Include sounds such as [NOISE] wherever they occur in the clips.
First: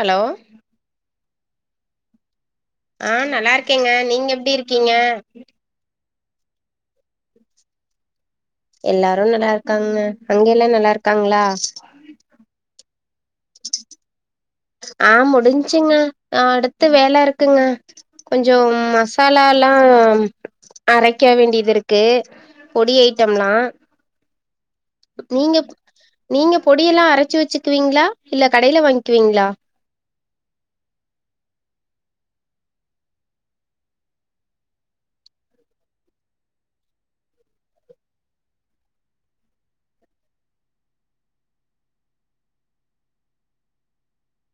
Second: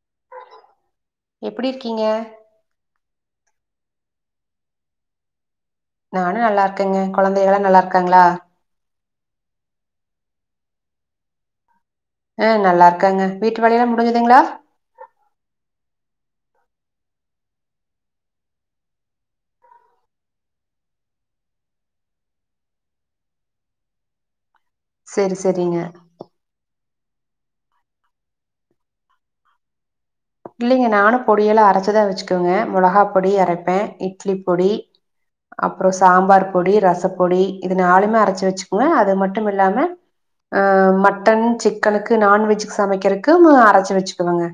Hello எப்டி இருக்கீங்க ஆ நல்லாருக்கேங்க நீங்க எப்டி இருக்கீங்க நானு நல்லா இருக்கேங்க கொழந்தைகளா நல்லா இருக்காங்களா எல்லாரு நல்லாருக்காங்கங்க அங்கையெல்லா நல்லா இருக்காங்களா ஆ நல்லா இருக்காங்க வீட்டு வேலை எல்லா முடிஞ்சதுங்களா ஆ முடிஞ்சுங்க ஆ அடுத்த வேல இருக்குங்க கொஞ்சோ மசாலல்லாம் அரைக்க வேண்டிதிருக்கு பொடி ஐட்டம்லா சரி நீங்க சரிங்க. நீங்க பொடியெல்லா அரச்சி வச்சுக்குவீங்களா இல்ல கடேல வாங்கிகுவீங்களா இல்லிங்க நானு பொடியெல்லா அரச்சிதா வச்சிக்குவேங்க மொளகா பொடி அரைப்பே இட்லி பொடி அப்றோம் சாம்பார் பொடி ரசப்பொடி இது நாளுமே அரைச்சி வச்சிக்குவன் அது மட்டும் இல்லாம ஆ மட்டன் சிக்கனுக்கு நான்வெஜிக்கு சமைக்கிறக்கு மா அரைச்சி வச்சிக்குவங்க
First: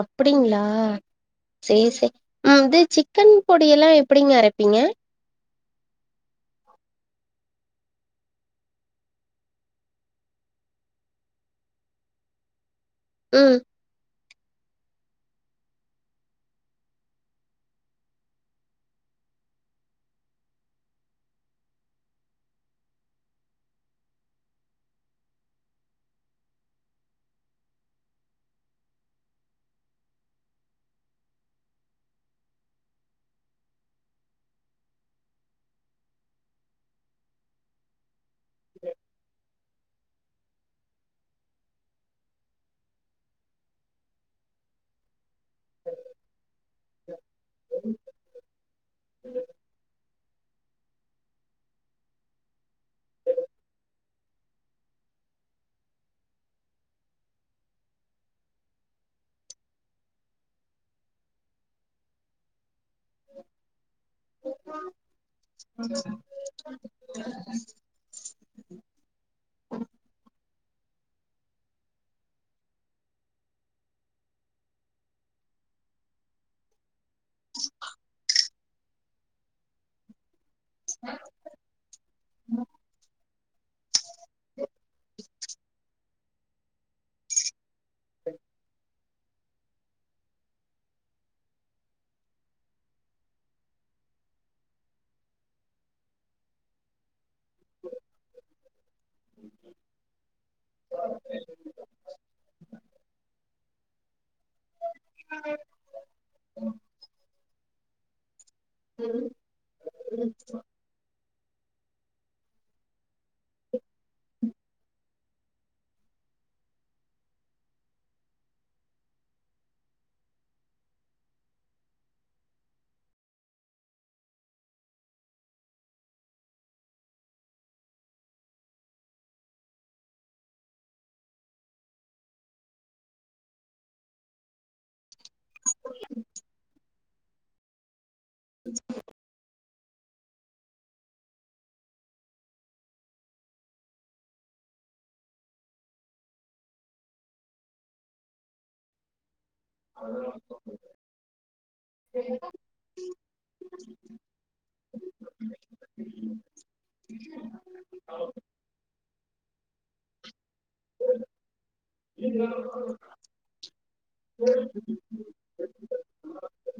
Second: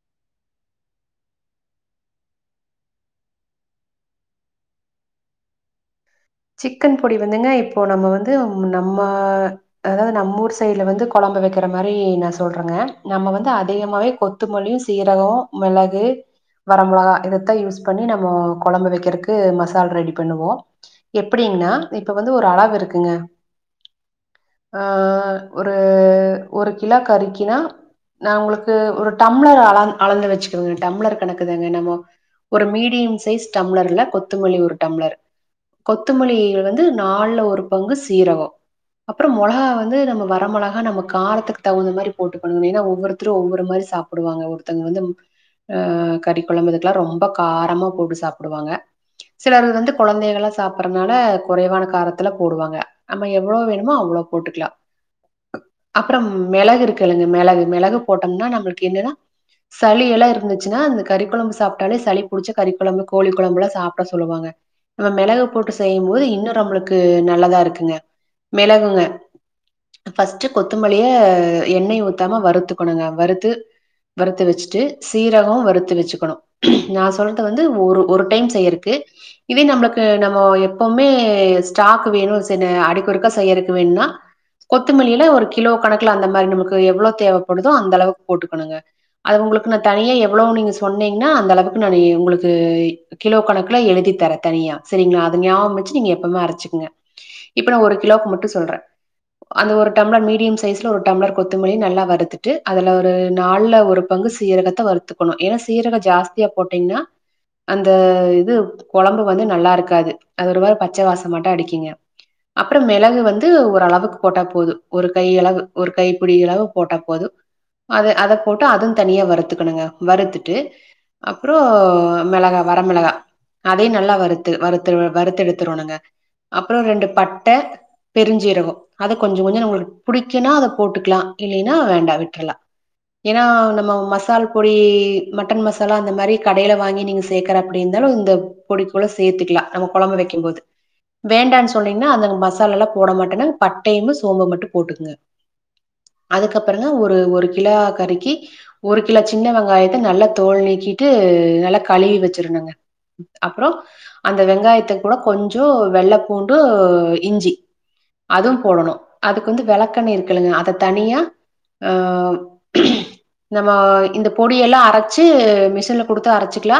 அப்டிங்கிளா சேரி சே ம் இது சிக்கன் பொடியெல்லா எப்டிங்க அரைப்பீங்க சிக்கன் பொடி வந்துங்க இப்போ நம்ம வந்து நம்ம அதாவது நம் ஊர் சைட்ல வந்து கொழம்பு வக்கிற மாரி நா சொல்றங்க நம்ம வந்து ம் அதிகமாவே கொத் த்த மல்லியு சீரகம் மெளகு வர மொளகா இதத்தா யூஸ் பண்ணி நம்மோ கொழம்பு வெக்கிறக்கு மசால் ரெடி பண்ணுவோ எப்டிங்னா இப்ப வந்து ஒரு அளவு இருக்குங்க ஆ ஒரு ஒரு கிலோ கறிக்கினா நா உங்களுக்கு ஒரு டம்ளர் அள அளந்து வச்சுக்குவேங்க டம்ளர் கணக்குதாங்க நம்மோ ஒரு மீடியம் சைஸ் டம்ளர்ல கொத்தமல்லி ஒரு டம்ளர் கொத்தமல்லில வந்து நால்ல ஒரு பங்கு சீரகோ அப்பறோ மொளகா வந்து நம்ம வர மொள ஆனா நம்ம காரத்துக்கு தகுந்த மாரி போட்டு பண்ணன்னு ஏன்னா ஒவ்வொருத்தரு ஒவ்வொரு மாரி சாப்டுவாங்க ஒருத்தங்க வந்து ஆ கறி கொழம்பு இதுக்கெல்லா ரொம்ப காரமா போட்டு சாப்டுவாங்க சிலரு வந்து கொழந்தைகளா சாப்றனால குறைவான காரத்துல போடுவாங்க நம்ம எவ்ளோ வேணுமோ அவ்ளோ போட்டுக்கிலா அப்புறம் மெளகு இருக்கு இல்லங்க மேளகு மெளகு போட்டம்னா நம்பளக்கு என்னன்னா சளியெல்லா இருந்துச்சின்னா அந்த கறி கொழம்பு சாப்ட்டாலே சளி புடிச்ச கறி கொழம்பு கோழி கொழம்புலா சாப்ட சொல்லுவாங்க நம்ம மெளக போட்டு செய்யும் போது இன்னும் நம்பளுக்கு நல்லதா இருக்கு ங்க மெளகுங்க டு ஃபஸ்ட்டு கொத்தமல்லிய எண்ணய ஊத்தாம வறுத்துக்கனுங்க வறுத்து வறுத்து வச்சிட்டு சீரகம் வறுத்து வச்சிக்கனும் நா சொல்றத வந்து ஒரு ஒரு டைம் செய்யறக்கு இதே நம்பளுக்கு நம்ம எப்பவுமே ஸ்டாக் வேணும் சென்னே அடுக்கடுக்கா செய்யறக்கு வேன்னா கொத்தமல்லில ஒரு கிலோ கணக்குல அந்த மாரி நமக்கு எவ்ளோ தேவப்படுதோ அந்த அளவுக்கு போட்டுக்கனுங்க அது உங்களுக்கு நா தனியா எவ்ளோ நீங்க சொன்னீங்கன்னா அந்த அளவுக்கு நானு ஏ உங்களுக்கு கிலோ கணக்குலா எழுதி தர தனியா சரிங்கிளா அது ஞாபகம் வச்சி நீங்க எப்பமே அரைச்சிங்க இப்ப நா ஒரு கிலோவுக்கு மட்டும் சொல்றன் அந்த ஒரு டம்ளர் மீடியம் சைஸ்ல ஒரு டம்ளர் கொத்தமல்லி நல்லா வருத்துட்டு அதுல ஒரு நாள்ல ஒரு பங்கு சீரகத்த வருத்துக்கணும் ஏனா சீரகம் ஜாஸ்தியா போட்டீங்கன்னா அந்த இது கொழம்பு வந்து நல்லா இருக்காது அது ஒரு மாரி பச்ச வாசமாட்டு அடிக்கிங்க அப்புறம் மெளகு வந்து ஓரளவுக்கு போட்டா போதும் ஒரு கை அளவு ஒரு கை புடி அளவு போட்டா போதும் அது அத போட்டு அதுவும் தனியா வறுத்துக்கனுங்க வறுத்துட்டு அப்புறம் மெளகா வரமெளகா அதையும் நல்லா வருத்து வருத் துருவ வறுத்து எடுத்தரோனுங்க அப்புறம் ரெண்டு பட்ட பெருஞ்சீரகம் அத கொஞ்சம் கொஞ்சம் நம்மளுக்கு புடிக்குன்னா அத போட்டுக்கிலா இல்லைன்னா வேண்டா விட்றலா ஏனா நம்ம மசால் பொடி மட்டன் மசாலா அந்த மாரி கடையில வாங்கி நீங்க சேக்கற அப்டி இருந்தாலும் இந்த பொடிக்கூட சேத்துக்கிலா நம்ம கொழம்பு வைக்கம்போது வேண்டான் சொன்னீங்கன்னா அந்த மசாலாலா போட மாட்டன்னா பட்டையும் சோம்பு மட்டும் போட்டுக்குங்க அதுக்கப்புறனா ஒரு ஒரு கிலா கறிக்கு ஒரு கிலோ சின்ன வெங்காய கு நல்லா தோல் நீக்கிட்டு நல்லா கழுவி வச்சிருனுங்க அப்புறம் அந்த வெங்காயத்த கூட கொஞ்சோ வெள்ள பூண்டு இஞ்சி அதுவும் போடனும் அதுக்கு வந்து வெளக்கெண்ணெய் இருக்கு இல்லங்க அத தணியா உம் நம்ம இந்த பொடிய எல்லா அரைச்சி மிஷினுல குடுத்து அரைச்சிக்கிலா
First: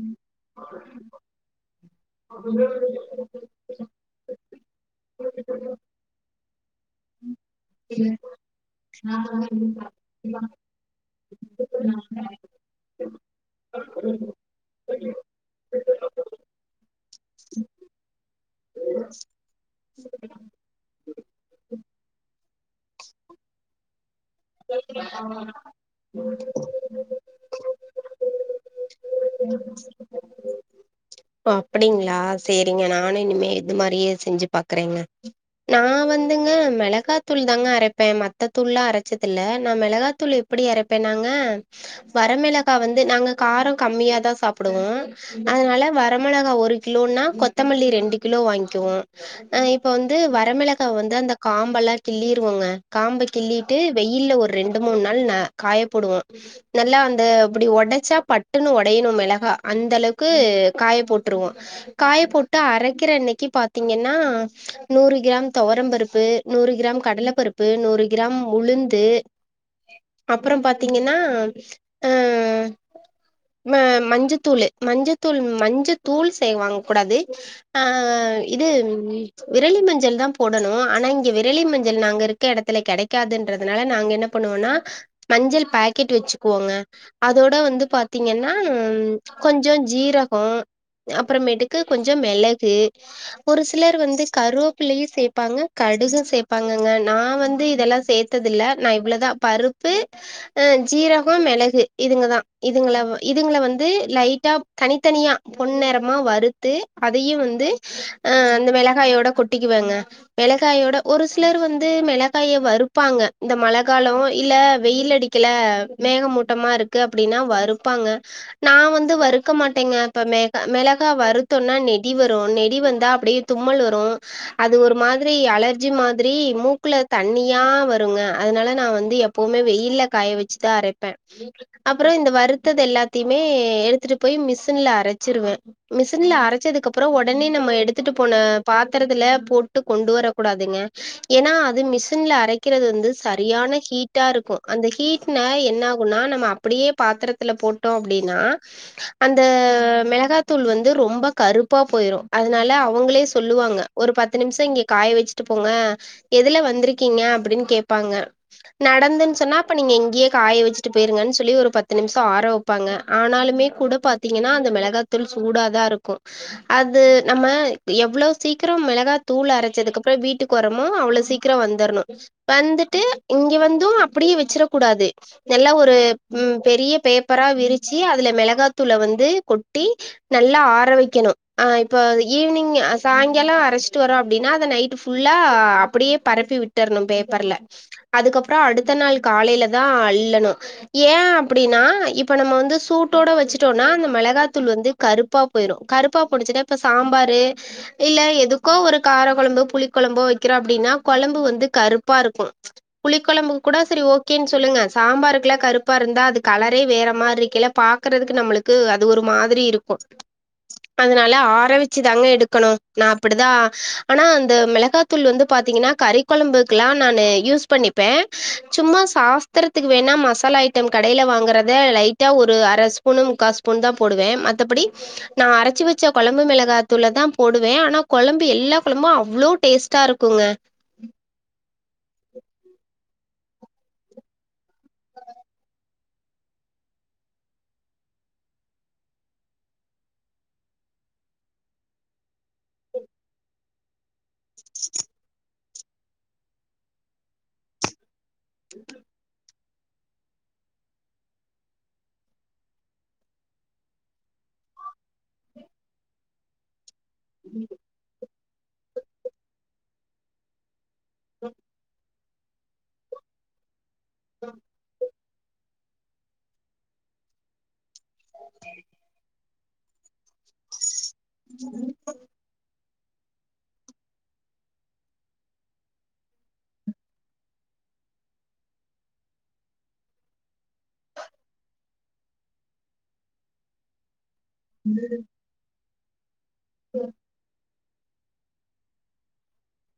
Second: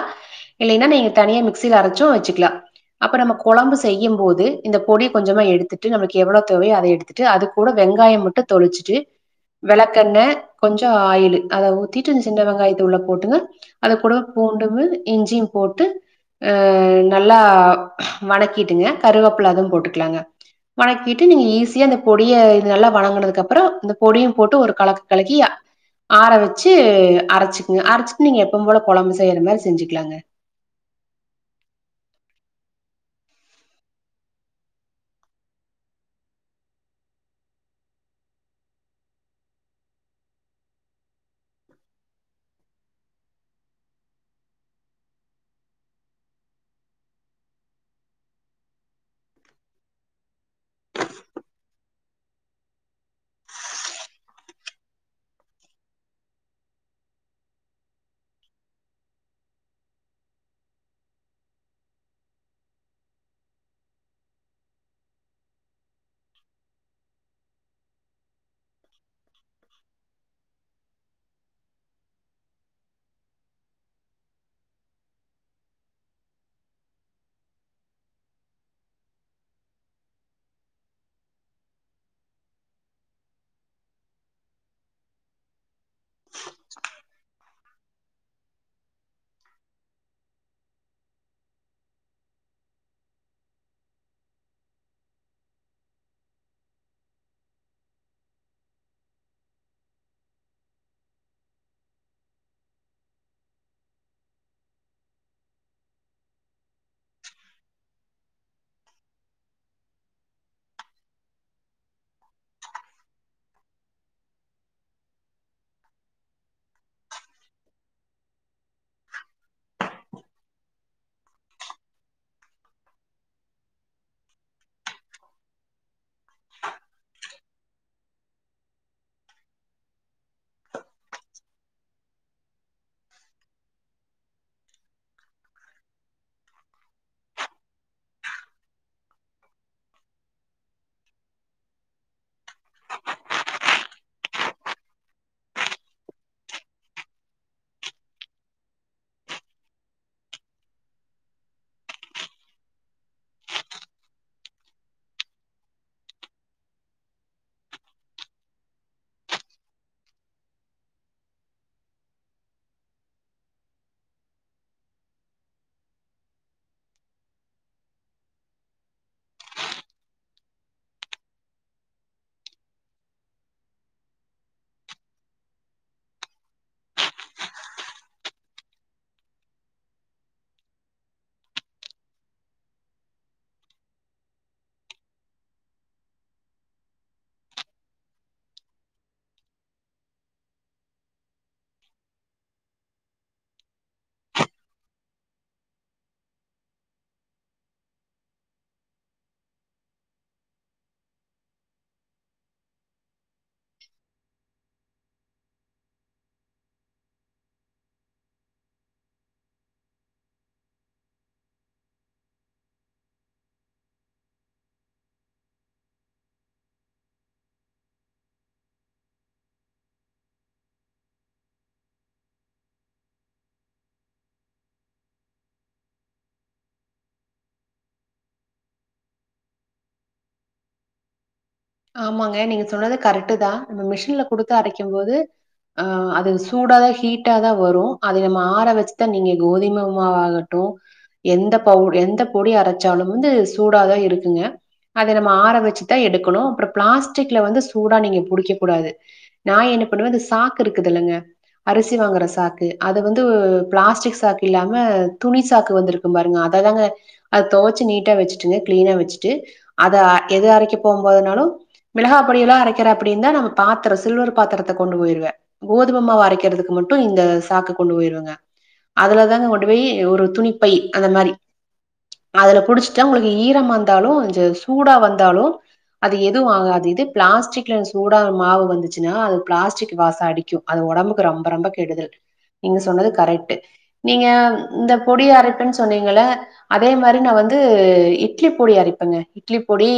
இல்லைன்னா நீங்க தனியா மிக்சில அரைச்சும் வச்சி உம் அப்ப நம்ம கொழம்பு செய்யம் போது இந்த பொடிய கொஞ்சமாக எடுத்துட்டு நம்மளுக்கு எவ்வளோ தேவையோ அத எடுத்துட் டு அது கூட வெங்காய மட்டு தொளிச்சுட்டு விளக்கெண்ண கொஞ்ச ஆயிலு அத ஊத்திட்டு அந்த சின்ன வெங்காயத்த உள்ள போட்டுங்க அது கூட பூண்டுமு இஞ்சியு போட்டு ஆ நல்லா வணக்கிட்டுங்க கருவேப்பலது போட்டுக்கலாங்க வணக்கிட்டு நீங்க ஈஸியா இந்த பொடிய இது நல்லா வணங்குனதுக்கு அப்பற இந்த பொடியும் போட்டு ஒரு கலக்கு கலக்கி ஆற வச்சு அரைச்சுக்குங்க அரைச்சிட்டு நீங்க எப்பம் போல கொழம்பு செய்யற மாரி செஞ்சுக்குலாங்க ஓ அப்டிங்களா செரிங்க நானு இனிமே இது மாரியே செஞ்சு பாக்குறேங்க நா வந்துங்க மிளகாய் தூள் தாங்க அரப்பே மத்த தூள்ல்லாம் அரைச் ச்சத்துல நா மெளகாத்தூள எப்டி அரைப்பேனாங்க வரமெளகா வந்து நாங்க காரம் கம்மியாதா சாப்டுவோம் அதனால வரமிளகா ஒரு கிலோன்னா கொத்தமல்லி ரெண்டு கிலோ வாங்க்கிவோம் ஆ இப்ப வந்து வரமெளகாய வந்து அந்த காம்பெல்லா கிள்ளிருவோங்க காம்ப கிள்ளி ட்டு வெயில்லா ஒரு ரெண்டு மூணு நாள் ந காய போடுவோ நல்லா அந்த அப்டி உடைச்சா பட்டுன்னு உடையணு மிளகாய் அந்த அளவுக்கு காய போட்டுருவோ காய போட்டு அரைக்கிற அன்னைக்கி பாத்தீங்கன்னா நூறு கிராம் துவரம் பருப்பு நூறு கிராம் கடலை பருப்பு நூறு கிராம் உளுந்து அப்பற பாத்தீங்கனா ஆ ஆ மஞ்சத்தூளு மஞ்சத்தூள் மஞ்சத்தூள் சே வாங் கூடாது ஆ இது விரளி மஞ்சள் தா போடணு ஆனா இங்க விரளி மஞ்சள் நாங்கருக் க்க இடத்துல கிடைக்காதுன்றதுனால நாங்க என்ன பண்ணுவோம்னா மஞ்சள் பாக்கெட் வச்சுக்குவோங்க அதோட வந்து பாத்தீங்கன்னா கொஞ்சோ ஜீரகோ அப்பறமேட்டுக்கு கொஞ்ச மெளகு ஒரு சிலர் வந்து கருவேப்பிள்ளையும் சேப்பாங்க கடுகு சேப்பாங்கங்க நான் வந்து இதெல்லா சேர்த்தது இல்ல நா இவ்வளதா பருப்பு ஆ ஜீரகம் மிளகு இதுங்கதா இதுங்கள இதுங்கள வந்து லைட்டா தனித்தனியா பொன் நெரமா வறுத்து அதையு வந்து ஆ அந்த மெளகாயோட கொட் டிக்காவங்க மெளகாயோட ஒரு சிலர் வந்து மெளகாய வறுப் பாங்கா இந்த மழகாலோ இல்ல வெயில் அடிக்கல மேகமூட்டமா இருக்கு அப்டின்னா வருப்பாங்க நா வந்து வறுக்க மாட்டேங்க இப்ப மெகா மெளகா வருத்தோன்னா நெடி வரு நெடி வந்தா அப்டியே தும்மல் வரு அது ஒரு மாதிரி அலர்ஜி மாதிரி மூக்குல தண்ணியா வருங்க அதனால நா வந்து எப்பவுமே வெயில்ல காய வச்சுதா அரைப்ப அப்ரோ இந்த வருத்தது எல்லாத்தையுமே எடுத்துட்டு போய் மிஷின்ல அரச்சிருவ மிசின்ல அரச்சதுக்கு அப்பறோ உடனே நம்ம எடுத்துட்டு போன பாத்திரத்துல போட்டு கொண்டு வர கூடாதுங்க ஏன்னா அது மிசின்ல அரைக் கறது வந்து சரியான ஹீட்டா இருக்கு அந்த ஹீட்ன என்ன ஆகுனா நம்ம அப்டியே பாத்ரத்துல போட்டோ அப்டின்னா அந்த மெளகாத்தூள் வந்து ரொம்ப கருப்பா போயிரு அதனால அவங்களே சொல்லுவாங்க ஒரு பத்து நிம்ச இங்க காய வச்சுட்டு போங்க எதுல வந்திருக்கீங்க அப்டின்னு கேப்பாங்க நடந்துன் சொன்னா அப்ப நீங்க இங்கயே காய வச்சுட்டு போயிருங்கன்னு சொல்லி ஒரு பத்து நிம்சோ ஆரவ ப்பாங்க ஆனாலுமே கூட பாத்தீங்கன்னா அந்த மெ ளகாத்தூள் சூடாதா இருக்கு அது நம்ம எவ்லோ சீக்ரோ மெளகாதூள் அரசதுக்கப்ரோ வீட்டுக் வரமோ அவ்ளோ சீக்ரோ வந்துர்ணு வந்துட்டு இங்க வந்து அப்டியே வச்சிர கூடாது நல்லா ஒரு ம் பெரிய பேப்பரா விரிச்சி அதுல மெளகாத்தூல வந்து கொட்டி நல்லா ஆரவக்கணு ஆ இப்போ ஈவினிங் சாயங்கலோ அரைச்சிட்டு வருரோ அப்டின்னா அத நைட்டு ஃபுல் ஃபுல்லா அப்டியே பரப்பி விட்டர்ன்னு பேப் வர்ல அதுக்கப்றோ அடுத்த நாள் காலையிலதா அள்ளணு ஏ அப்டின்னா இப்ப நம்ம வந்து சூட்டோட வச்சுட்டோனா அந்த மெளகாத்தூள் வந்து கருப்பா போயிரு கருப்பா போணுச்சுன்னா இப்ப சாம்பாரு இல்ல எதுக்கோ ஒரு கார கொழம்பு புளி கொழம்போ வக்கிறோ அப்டின்னா கொழம்பு வந்து கருப் ப்பாருக்கு புளி கொலம்புக்கு கூட சரி ஓகேன் சொல்லுங்க சாம்பாருக்குல்லா கருப்பாருந்தா அது கலரே வேற மாரி இருக்கில்ல பாக்றதுக்கு நம்மளுக்கு அது ஒரு மாதிரி இருக்கு இப்ப அதனால ஆர வெச்சு தாங்க எடுக்கனு நா அப்டிதா ஆனா அந்த மெளகா தூள் வந்து பாத்தீங்கன்னா கறி கொழம்பு க்ளான் நானு யூஸ் பண்ணிப்பே சும்மா சாஸ்திரத்துக்கு வேண்ணா மசாலா ஐட்டம் கடைல வாங்றத லைட் [UNINTELLIGIBLE] ஒரு அற ஸ்பூனு முக்கா ஸ்பூன் தா போடுவ மத்தபடி நா அரச்சு வச்ச கொழம்பு மெளகாத்தூலதா போடுவே ஆனா கொழம்பு எல்லா கொழம்பு அவ்ளோ டேஸ்ட் [UNINTELLIGIBLE] இருக்குங்க ஆமாங்க நீங்க சொன்னது கரெக்டுதா நம்ம மிஷின்ல குடுத்து அரைக்கும் போது அ அது சூடாதா ஹீட்டாதா வரு அத நம்ம ஆற வச்சுதா நீங்க கோதிமை மாவாகட்டு எந்த பவு எந்த பொடி அரைச்சாலு வந்து சூடாகதா இருக்குங்க அத நம்ம ஆற வச்சுத்தா எடுக்கணு அப்ரோ பிளாஸ்டிக்ல வந்து சூடா நீங்க புடிக்க கூடாது நா என்ன பண்ணுவே அந்த சாக்கு இருக்குதுல்லங்க அரிசி வாங்குற சாக்கு அது வந்து பிளாஸ்டிக் சாக்கு இல்லாம துணி சாக்கு வந்துருக் ம்பாருங்க அததாங்க அத தொவச்சு நீட்டா வச்சுட்டுங்க கிளீனா வச்சுட்டு அத எத அரைக்க போம் போதுனாலு மெளகா பொடியெல்லா அரைக்கிறாப்டிருன்தா நம்ம பாத்துரோ சில்வர் பாத்ரத்த கொண்டு போயிருவ கோதும மாவு அரைக்கிறதுக்கு மட்டு இந்த சாக்கு கொண்டு போயிருவங்க அதுல தாங்க கொண்டு போய் ஒரு துணிப்பை அந்த மாரி [INAUDIBLE] அதுல புடிச்ட்டா உங்களுக்கு ஈரமாருந்தாலு இச்சு சூடா வந்தாலு அது எத் து ஆகாது இது பிளாஸ்டிக்ல சூடா மாவு வந்துச்சுன்னா அது பிளாஸ்டிக் வாசோ அடிக்கு அது ஒடம்புக்கு ரொம்ப ரொம்ப கெடுதல் நீங்க சொன்னது கரெக்ட்டு நீங்க இந்த பொடி அரைப்பன் சொன்னீங்களே அதே மாரி நா வந்து அ இட்லி பொடி அரைப்பங்க இட்லி பொடி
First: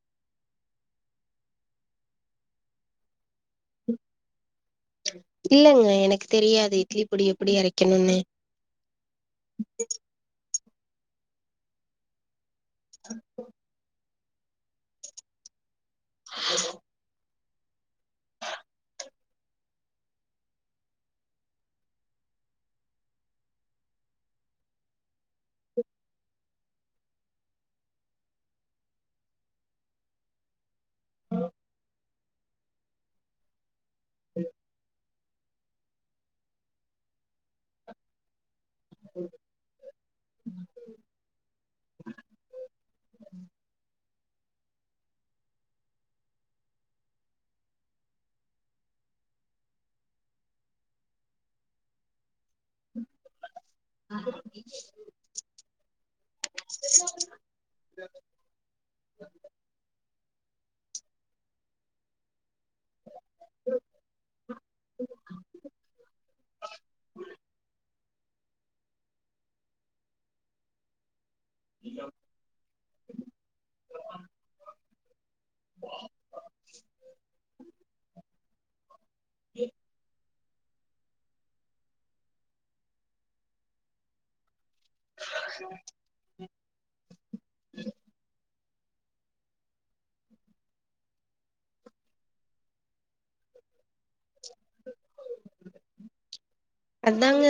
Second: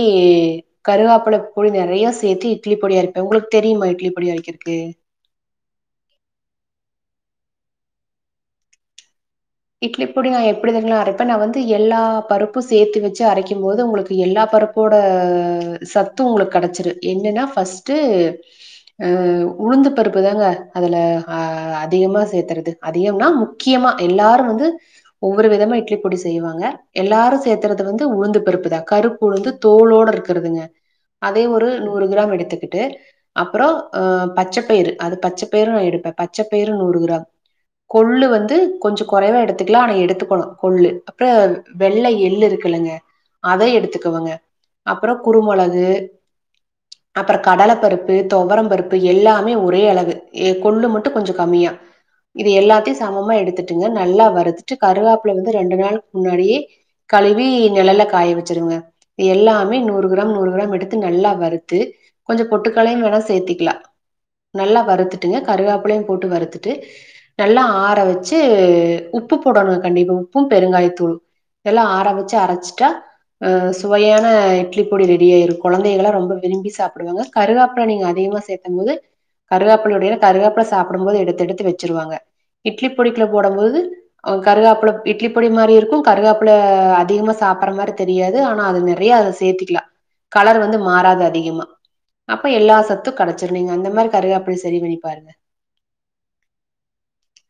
கருவாப் புள பொடி நறைய சேத்தி இட்லி பொடி அரைப்பே உங்களுக்கு தெரியுமா இட்லி பொடி அரைக்கிக்கு இல்லங்க எனக்கு தெரியாது இட்லி பொடி எப்டி அரைக்கணுன்னு இட்லி பொடி நா எப்டி தெரிங்களா அரைப்பே நா வந்து எல்லா பருப்பு சேத்து வச்சு அரைக்கும் போது உங்களுக்கு எல்லா பருப்போட சத்து உங்களுக்கு கடைச்சிரு என்னன்னா ஃபர்ஸ்ட்டு ஆ உளுந்து பருப்புதாங்க அதுல ஆ அதிகமாக சேத்துறது அதிகம்னா முக்கியமா எல்லாரு வந்து ஒவ்வொரு விதமா இட்லி பொடி செய்வாங்க எல்லாரு சேத்தறது வந்து உளுந்து பருப்புதா கருப்பு உளுந்து தோலோட இருக்கறதுங்க அதே ஒரு நூறு கிராம் எடுத்துக்கிட்டு அப்புறோ அ பச்சை பயிறு அது பச்சைப்பயிரு நா எடுப்பே பச்சைப்பயிரு நூறு கிராம் கொள்ளு வந்து கொறைவா எடுத்துக்கலா ஆனா எடுத்துக்கணு கொள்ளு அப்புறோ வெள்ள எள்ளு இருக்குலங்க அத எடுத்துக் குனுங்க அப்புறோ குரு மொளகு அப்பற கடல பருப்பு தொவரம் பருப்பு எல்லாமே ஒரே அளவு எ கொள்ளு மட்டு கொஞ்சோ கம்மியா இது எல்லாத்தையு சமமா எடுத்துட்டுங்க நல்லா வருதுட்டு கருவாப்புல வந்து ரெண்டு நாளுக் முன்னாடியே கலுவி நெழல்ல காய வச்சிருங்க எல்லாமே நூறு கிராம் நூறு கிராம் எடுத்து நல்லா வருத்து கொஞ்சோ பொட்டுக்களையு வேணா சேத்திக்கலா நல்லா வறுத்துட்டுங்க கருவேப்புலையும் போட்டு வறுத்துட்டு நல்லா ஆற வச்சு உப்பு போடணும் கண்டிப்பா உப்பு பெருங்காயத்தூள் எல்லா ஆரவச்சி அரைச்சிட்டா அ சுவையான இட்லி பொடி ரெடிய ஆயிரும் கொழந்தைகளா ரொம்ப விரும்பி சாப்பிடுவாங்க கருவேப்புல நீங்க அதிகமா சேக்கும் போது கருவேப்லோட கருவேப்புல சாப்பிடும் போது எடுத்து எடுத்து வச்சிருவாங்க இட்லி ல போடும் போது கருவேப்புல இட்லி பொடி மாரி இருக்கும் கருவேப்புல அதிகமா சாப்பற மாரி தெரியாது ஆனா அது நறைய அது சேத்திக்கலா கலர் வந்து மாறாது அதிகமா அப்ப எல்லா சத்தும் கனச்சிரும் நீங்க அந்த மாரி கருவேம்புல செரி பண்ணிப்பாருங்க அதாங்க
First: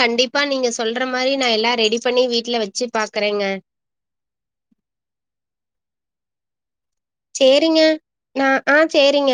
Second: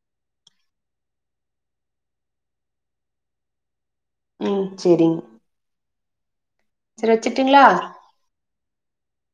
கண்டிப்பா நீங்க சொல்ற மாரி நா எல்லா ரெடி பண்ணி வீட்ல வச்சி பாக்குறேங்க ம் செரிங்க வச்சுட்டுங்களா? செரிங்க நா ஆ செரிங்க